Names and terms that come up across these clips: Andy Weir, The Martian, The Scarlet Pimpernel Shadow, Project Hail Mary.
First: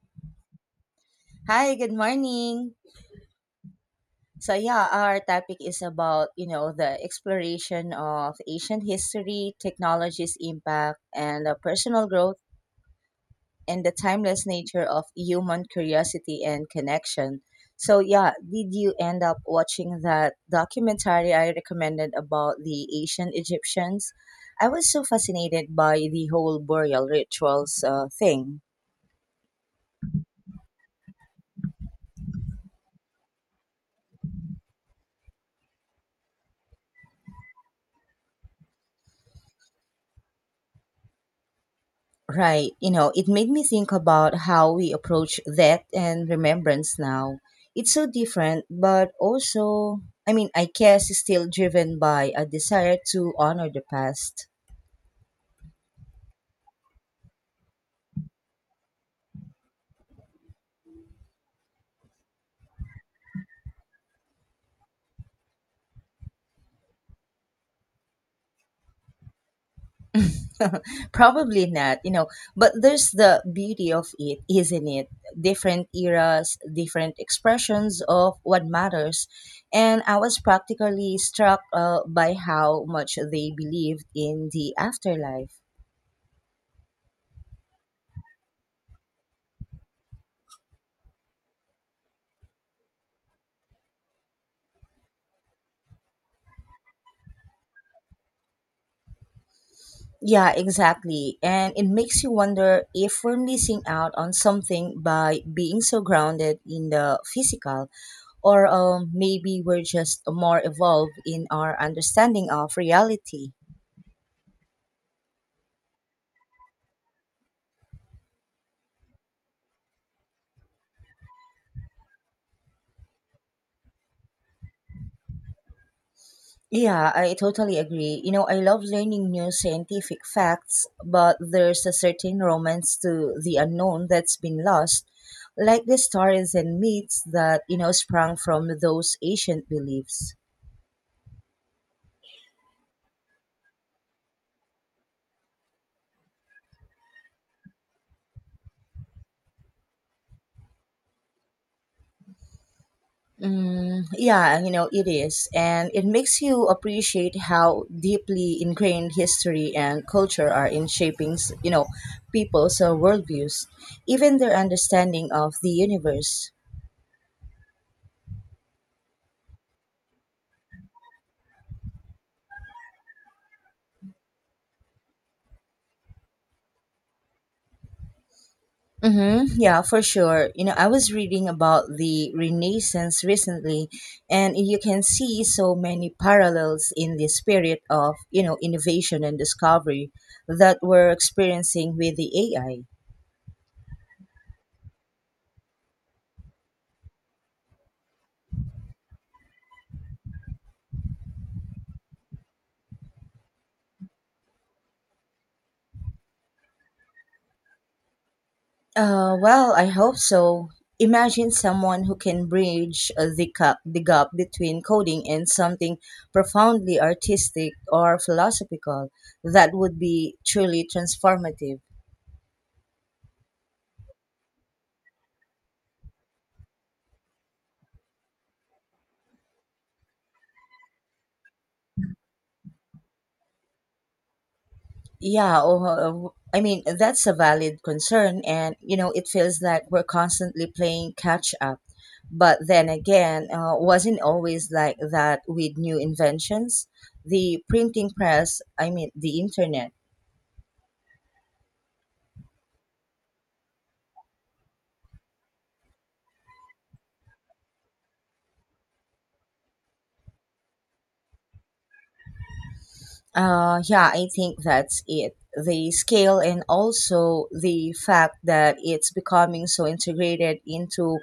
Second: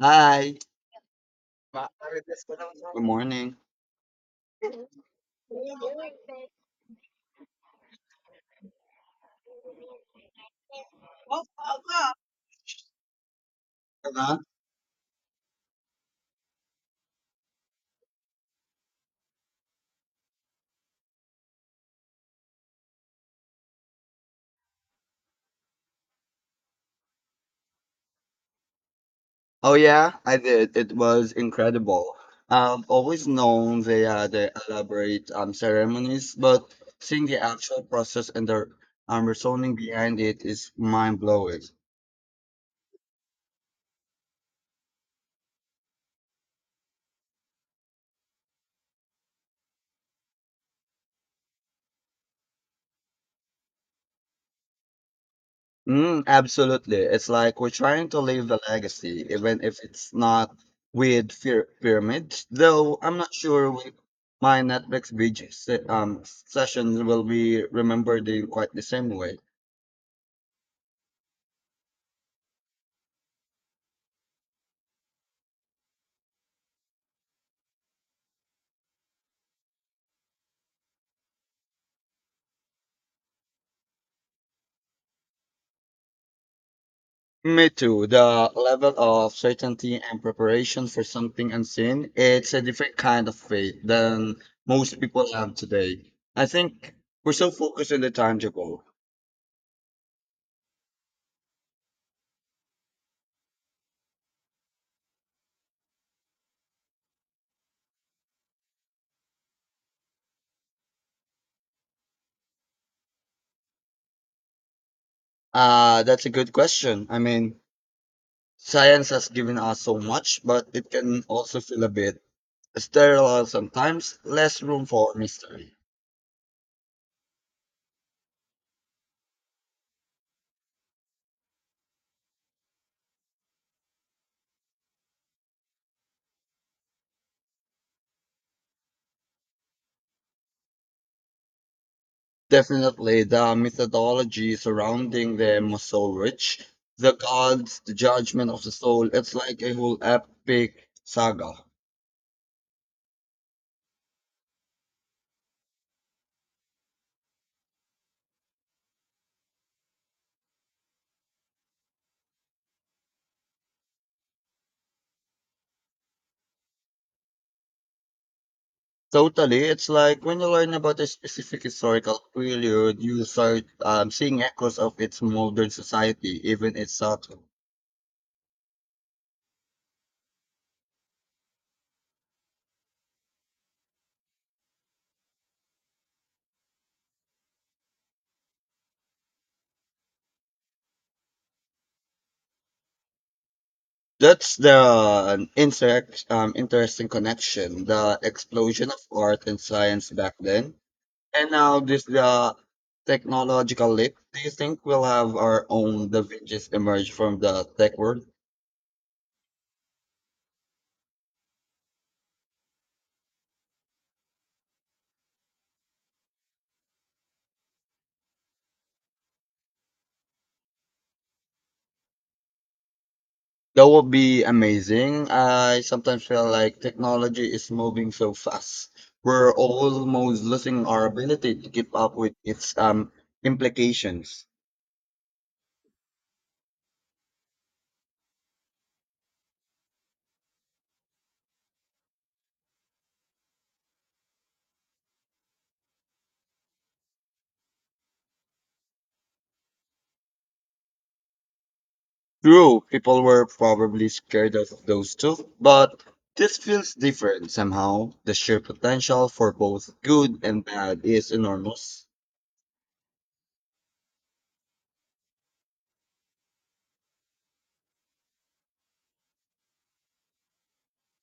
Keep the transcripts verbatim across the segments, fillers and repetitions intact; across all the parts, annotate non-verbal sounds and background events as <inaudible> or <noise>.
Hi. Hi, Wow. good morning. Good morning. So yeah, our topic is about, you know, the exploration of ancient history, technology's impact, and uh, personal growth and the Uh-huh. timeless nature of human curiosity and connection. So yeah, did you end up watching that documentary I recommended about the ancient Egyptians? I was so fascinated by the whole burial rituals uh, thing. Oh yeah, I did. It was incredible. I've always known they had the elaborate um, ceremonies, but seeing the actual process and the um, reasoning behind it is mind blowing. Right. You know, it made me think about how we approach death and remembrance now. It's so different, but also, I mean, I guess it's still driven by a desire to honor the past. Mm, absolutely. It's like we're trying to leave a legacy, even if it's not with fear pyramids. Though I'm not sure with my Netflix binge se- um, sessions will be remembered in quite the same way. <laughs> Probably not, you know, but there's the beauty of it, isn't it? Different eras, different expressions of what matters. And I was practically struck uh, by how much they believed in the afterlife. Me too. The level of certainty and preparation for something unseen, it's a different kind of faith than most people have today. I think we're so focused on the tangible. Yeah, exactly. And it makes you wonder if we're missing out on something by being so grounded in the physical, or um, maybe we're just more evolved in our understanding of reality. Uh, that's a good question. I mean, science has given us so much, but it can also feel a bit sterile sometimes, less room for mystery. Yeah, I totally agree. You know, I love learning new scientific facts, but there's a certain romance to the unknown that's been lost, like the stories and myths that, you know, sprang from those ancient beliefs. Definitely, the methodology surrounding them was so rich. The gods, the judgment of the soul, it's like a whole epic saga. Mm, yeah, you know, it is. And it makes you appreciate how deeply ingrained history and culture are in shaping, s- you know, people's uh, worldviews, even their understanding of the universe. Totally, it's like when you learn about a specific historical period, you start um, seeing echoes of its modern society, even its subtle. Mm-hmm. Yeah, for sure. You know, I was reading about the Renaissance recently, and you can see so many parallels in the spirit of, you know, innovation and discovery that we're experiencing with the A I. That's the interact, um, interesting connection, the explosion of art and science back then. And now this the technological leap. Do you think we'll have our own Da Vinci's emerge from the tech world? Uh, well, I hope so. Imagine someone who can bridge uh, the, gap, the gap between coding and something profoundly artistic or philosophical. That would be truly transformative. That would be amazing. I sometimes feel like technology is moving so fast. We're almost losing our ability to keep up with its um implications. Yeah, oh, uh, I mean, that's a valid concern, and you know, it feels like we're constantly playing catch up. But then again, uh, wasn't always like that with new inventions. The printing press, I mean, the internet. True, people were probably scared of those two, but this feels different somehow. The sheer potential for both good and bad is enormous. Uh, yeah, I think that's it. The scale and also the fact that it's becoming so integrated into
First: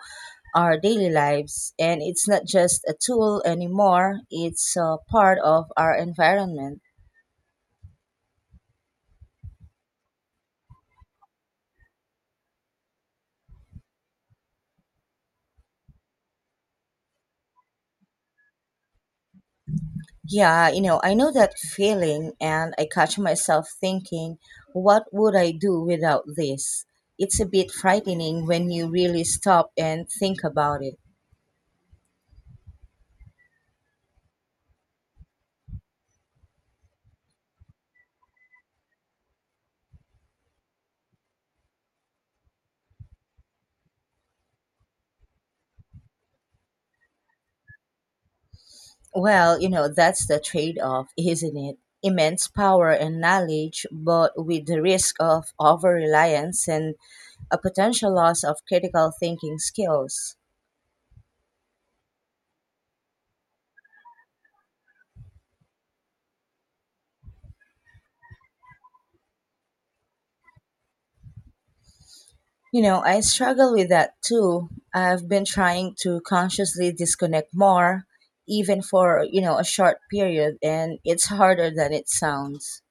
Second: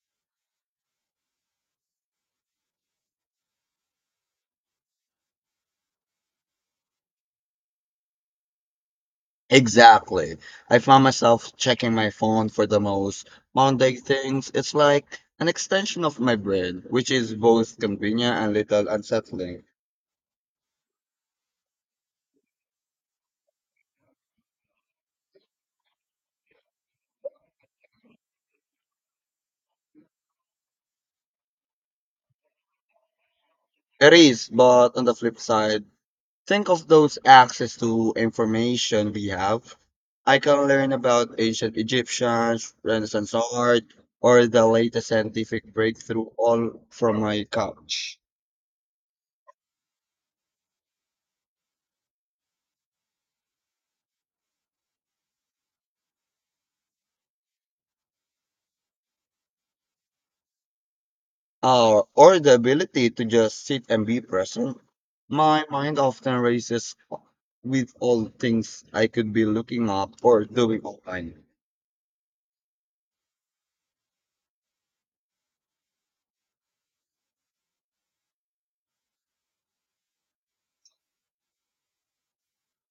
our daily lives. And it's not just a tool anymore, it's a part of our environment. Exactly. I found myself checking my phone for the most mundane things. It's like an extension of my brain, which is both convenient and little unsettling. Yeah, you know, I know that feeling, and I catch myself thinking, what would I do without this? It's a bit frightening when you really stop and think about it. It is, but on the flip side, think of those access to information we have. I can learn about ancient Egyptians, Renaissance art, or the latest scientific breakthrough all from my couch. Well, you know, that's the trade off, isn't it? Immense power and knowledge, but with the risk of over reliance and a potential loss of critical thinking skills. or, or the ability to just sit and be present. My mind often races with all things I could be looking up or doing online. You know, I struggle with that too. I've been trying to consciously disconnect more, even for, you know, a short period, and it's harder than it sounds.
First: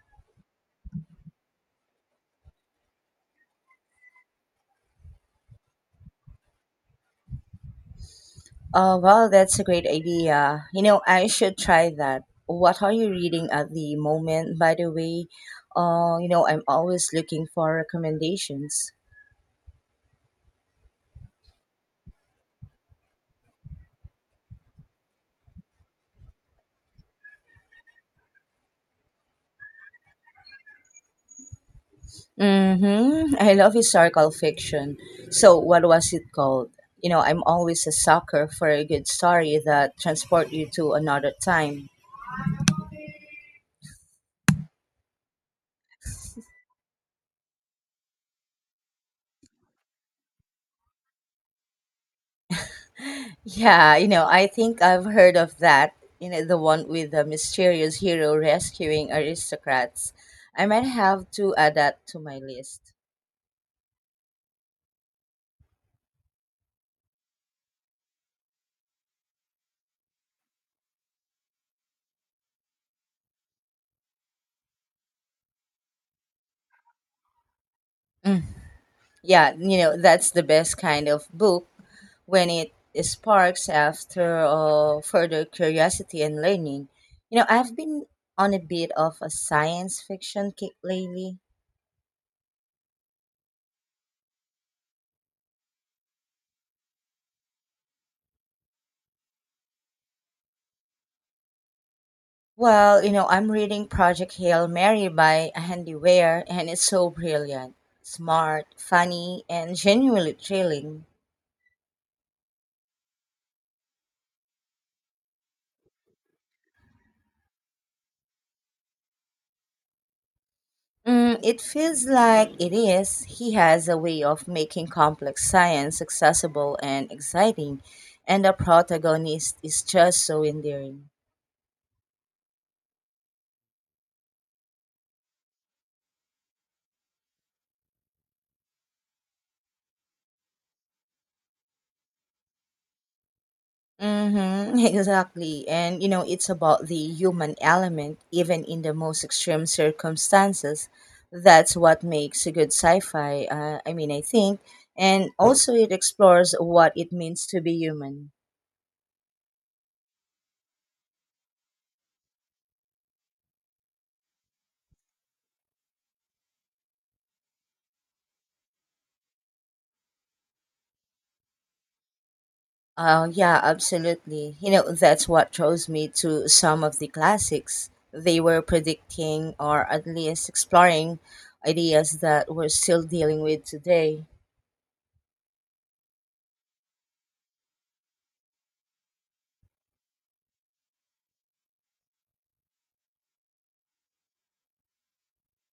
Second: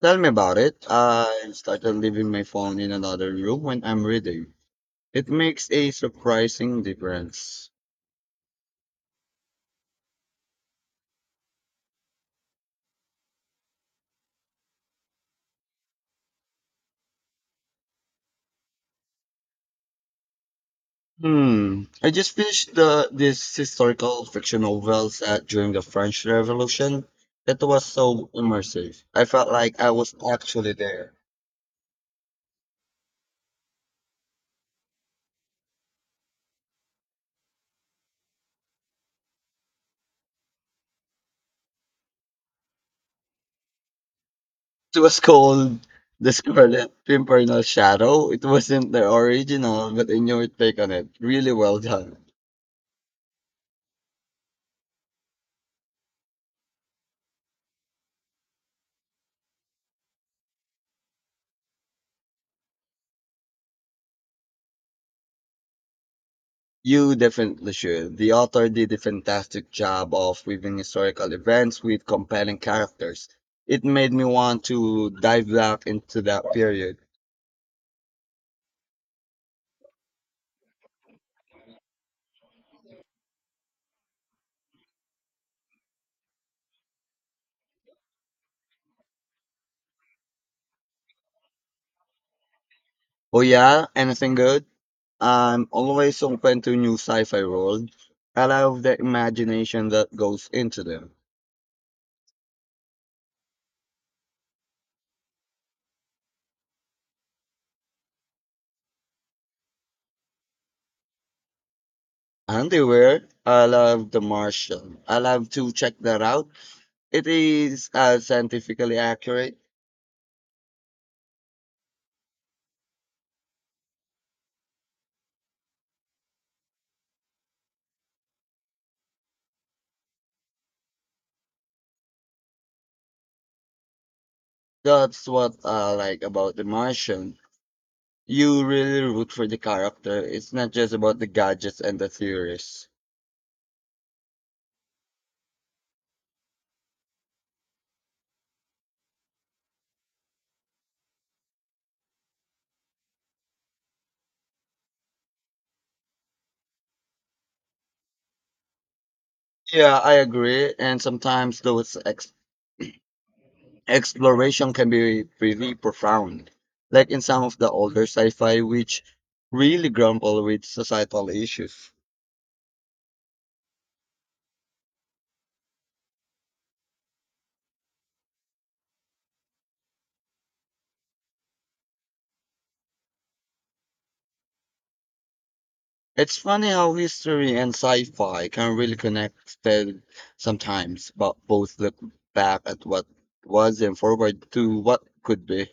Tell me about it. I started leaving my phone in another room when I'm reading. It makes a surprising difference. Oh well, that's a great idea. You know, I should try that. What are you reading at the moment, by the way? Uh, you know, I'm always looking for recommendations. Hmm. I just finished the this historical fiction novel set during the French Revolution. It was so immersive. I felt like I was actually there. Mm-hmm. I love historical fiction. So, what was it called? You know, I'm always a sucker for a good story that transport you to another time. It was called The Scarlet Pimpernel Shadow. It wasn't the original, but I knew your take on it. Really well done. Yeah, you know, I think I've heard of that. You know, the one with the mysterious hero rescuing aristocrats. I might have to add that to my list. You definitely should. The author did a fantastic job of weaving historical events with compelling characters. It made me want to dive back into that period. Mm, yeah, you know, that's the best kind of book when it sparks after uh, further curiosity and learning. You know, I've been on a bit of a science fiction kick lately. Oh yeah, anything good? I'm always open to new sci-fi world. I love the imagination that goes into them. Well, you know, I'm reading Project Hail Mary by Andy Weir, and it's so brilliant, smart, funny, and genuinely thrilling. And they were. I love The Martian. I love to check that out. It is uh, scientifically accurate. Mm, it feels like it is. He has a way of making complex science accessible and exciting, and the protagonist is just so endearing. That's what I like about The Martian. You really root for the character. It's not just about the gadgets and the theories. Mm-hmm, <laughs> exactly. And you know, it's about the human element, even in the most extreme circumstances. That's what makes a good sci fi, uh, I mean, I think. And also, it explores what it means to be human. Yeah, I agree. And sometimes those ex- exploration can be pretty profound, like in some of the older sci-fi, which really grapple with societal issues. Oh, yeah, absolutely. You know, that's what draws me to some of the classics. They were predicting or at least exploring ideas that we're still dealing with today. It's funny how history and sci-fi can really connect then sometimes, but both look back at what was and forward to what could be.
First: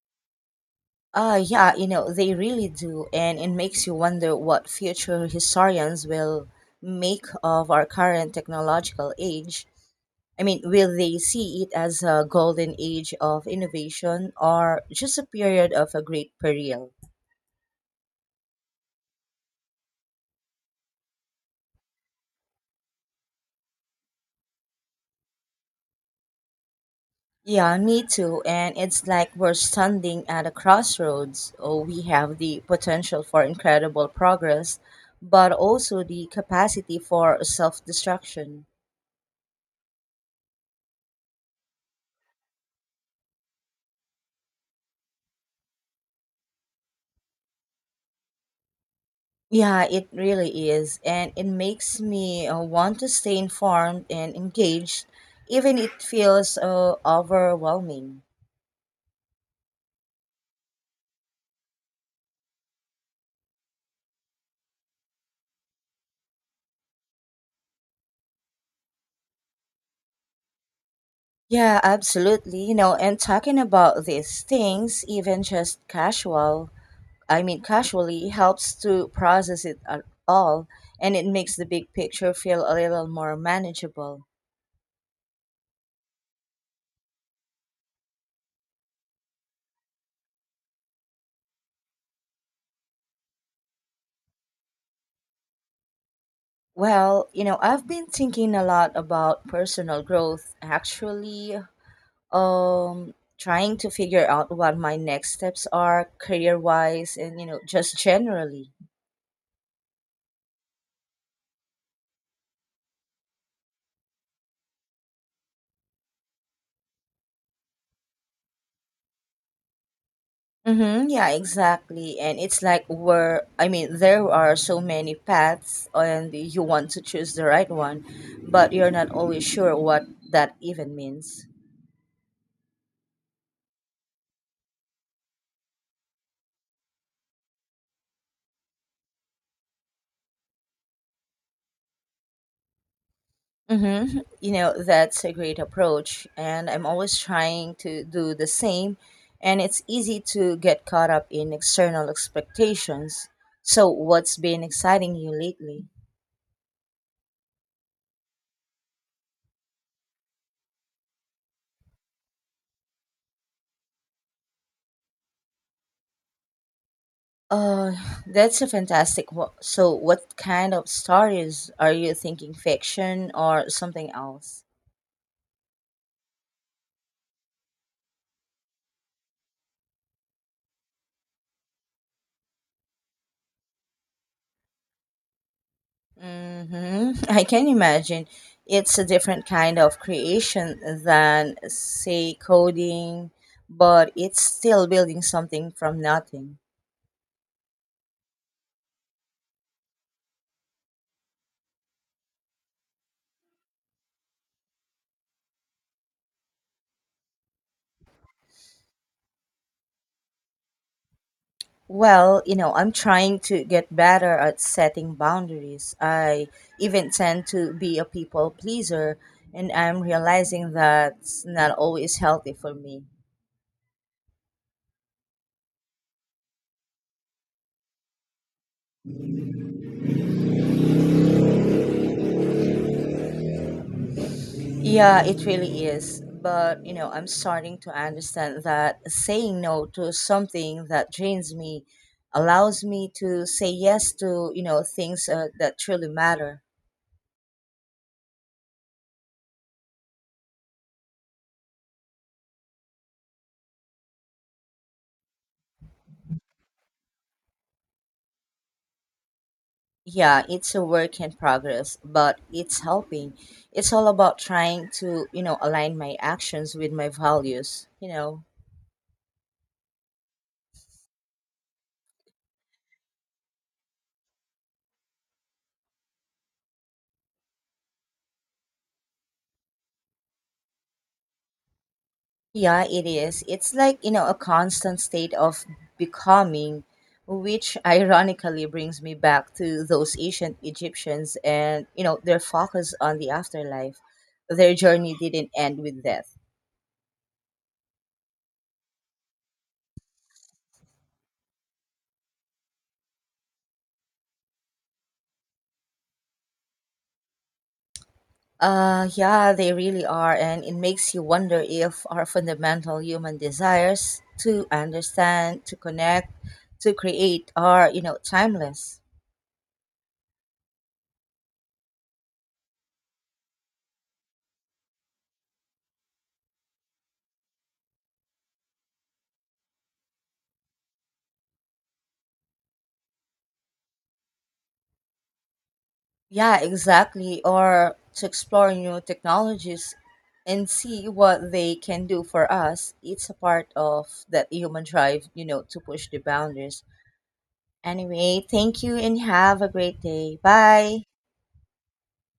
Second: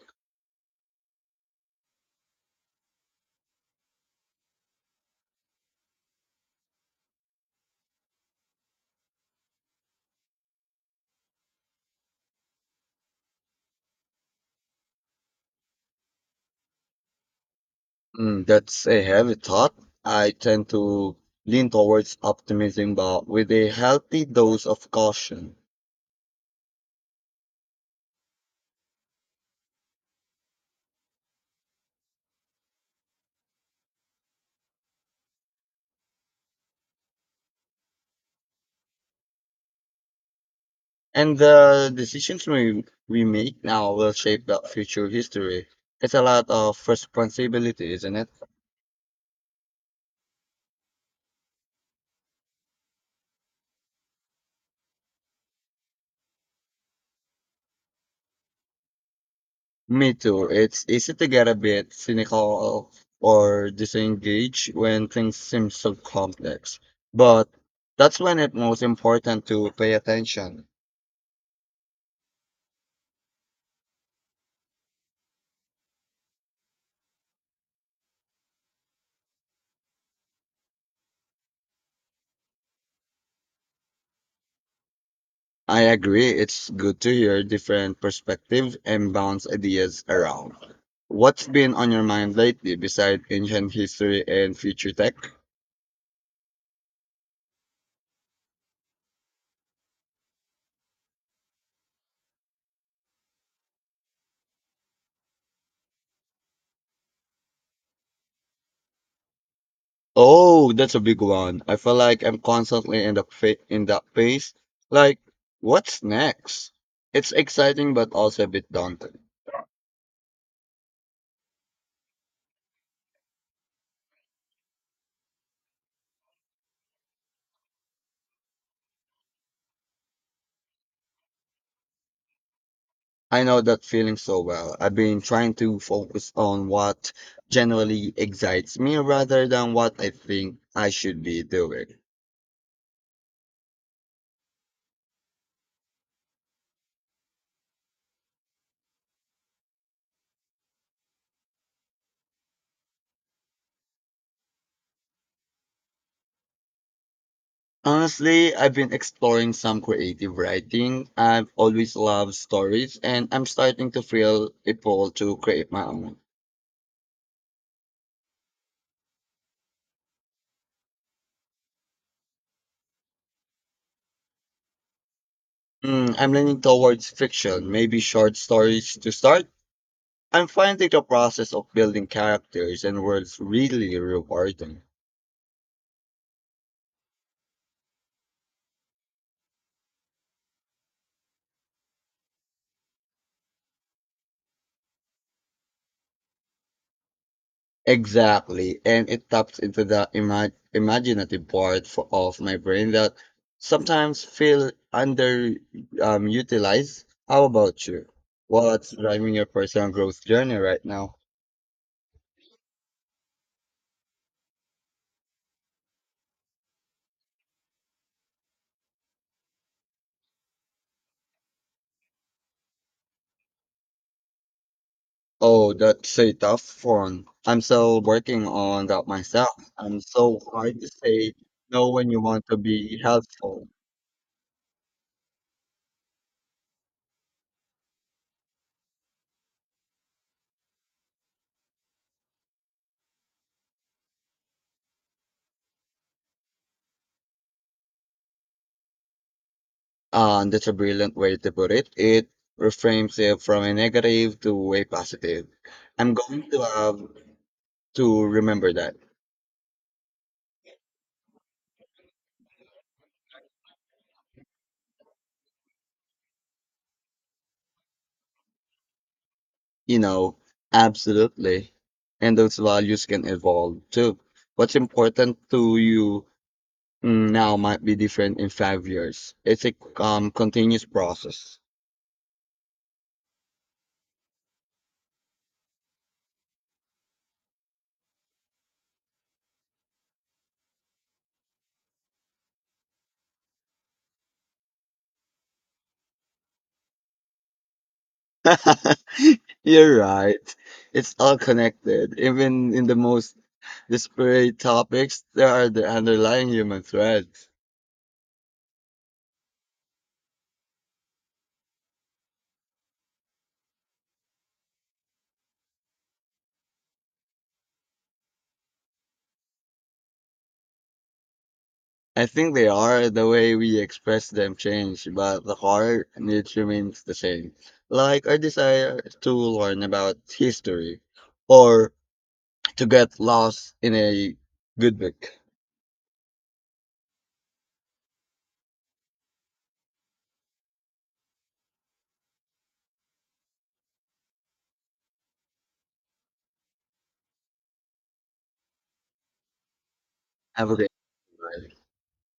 Uh, yeah, you know, they really do. And it makes you wonder what future historians will make of our current technological age. I mean, will they see it as a golden age of innovation or just a period of a great peril? Mm, that's a heavy thought. I tend to lean towards optimism, but with a healthy dose of caution. Yeah, me too. And it's like we're standing at a crossroads. Oh, we have the potential for incredible progress, but also the capacity for self destruction. And the decisions we, we make now will shape that future history. It's a lot of responsibility, isn't it? Yeah, it really is. And it makes me uh, want to stay informed and engaged, even it feels uh, overwhelming. Me too. It's easy to get a bit cynical or disengaged when things seem so complex. But that's when it's most important to pay attention. Yeah, absolutely. You know, and talking about these things, even just casual, I mean, casually helps to process it at all, and it makes the big picture feel a little more manageable. I agree. It's good to hear different perspectives and bounce ideas around. What's been on your mind lately besides ancient history and future tech? Well, you know, I've been thinking a lot about personal growth actually. Um, trying to figure out what my next steps are career-wise and you know, just generally. Oh, that's a big one. I feel like I'm constantly in the fa in that phase. Like, what's next? It's exciting but also a bit daunting. Mm-hmm, yeah, exactly. And it's like where I mean, there are so many paths and you want to choose the right one, but you're not always sure what that even means. I know that feeling so well. I've been trying to focus on what generally excites me rather than what I think I should be doing. Mm-hmm. You know, that's a great approach, and I'm always trying to do the same, and it's easy to get caught up in external expectations. So, what's been exciting you lately? Honestly, I've been exploring some creative writing. I've always loved stories and I'm starting to feel a pull to create my own. Uh, that's a fantastic. wo- so, what kind of stories are you thinking? Fiction or something else? Mm, I'm leaning towards fiction, maybe short stories to start. I'm finding the process of building characters and worlds really rewarding. Hmm, I can imagine it's a different kind of creation than, say, coding, but it's still building something from nothing. Exactly, and it taps into the ima- imaginative part for, of my brain that sometimes feel under um, utilized. How about you? What's driving your personal growth journey right now? Well, you know, I'm trying to get better at setting boundaries. I even tend to be a people pleaser, and I'm realizing that's not always healthy for me. Oh, that's a tough one. I'm still working on that myself. I'm so hard to say no when you want to be helpful. Yeah, it really is. But, you know, I'm starting to understand that saying no to something that drains me allows me to say yes to, you know, things uh, that truly matter. And that's a brilliant way to put it. It reframes it from a negative to a positive. I'm going to have to remember that. Yeah, it's a work in progress, but it's helping. It's all about trying to, you know, align my actions with my values, you know. You know, absolutely. And those values can evolve too. What's important to you mm, now might be different in five years. It's a um, continuous process. Yeah, it is. It's like, you know, a constant state of becoming, which ironically brings me back to those ancient Egyptians and, you know, their focus on the afterlife. Their journey didn't end with death. <laughs> You're right. It's all connected. Even in the most disparate topics, there are the underlying human threads. Uh, yeah, they really are. And it makes you wonder if our fundamental human desires to understand, to connect, to create are, you know, timeless. I think they are the way we express them change, but the core needs remains the same. Like our desire to learn about history or to get lost in a good book. Yeah, exactly. Or to explore new technologies and see what they can do for us. It's a part of that human drive, you know, to push the boundaries. Anyway, thank you and have a great day. Have a great Bye. night.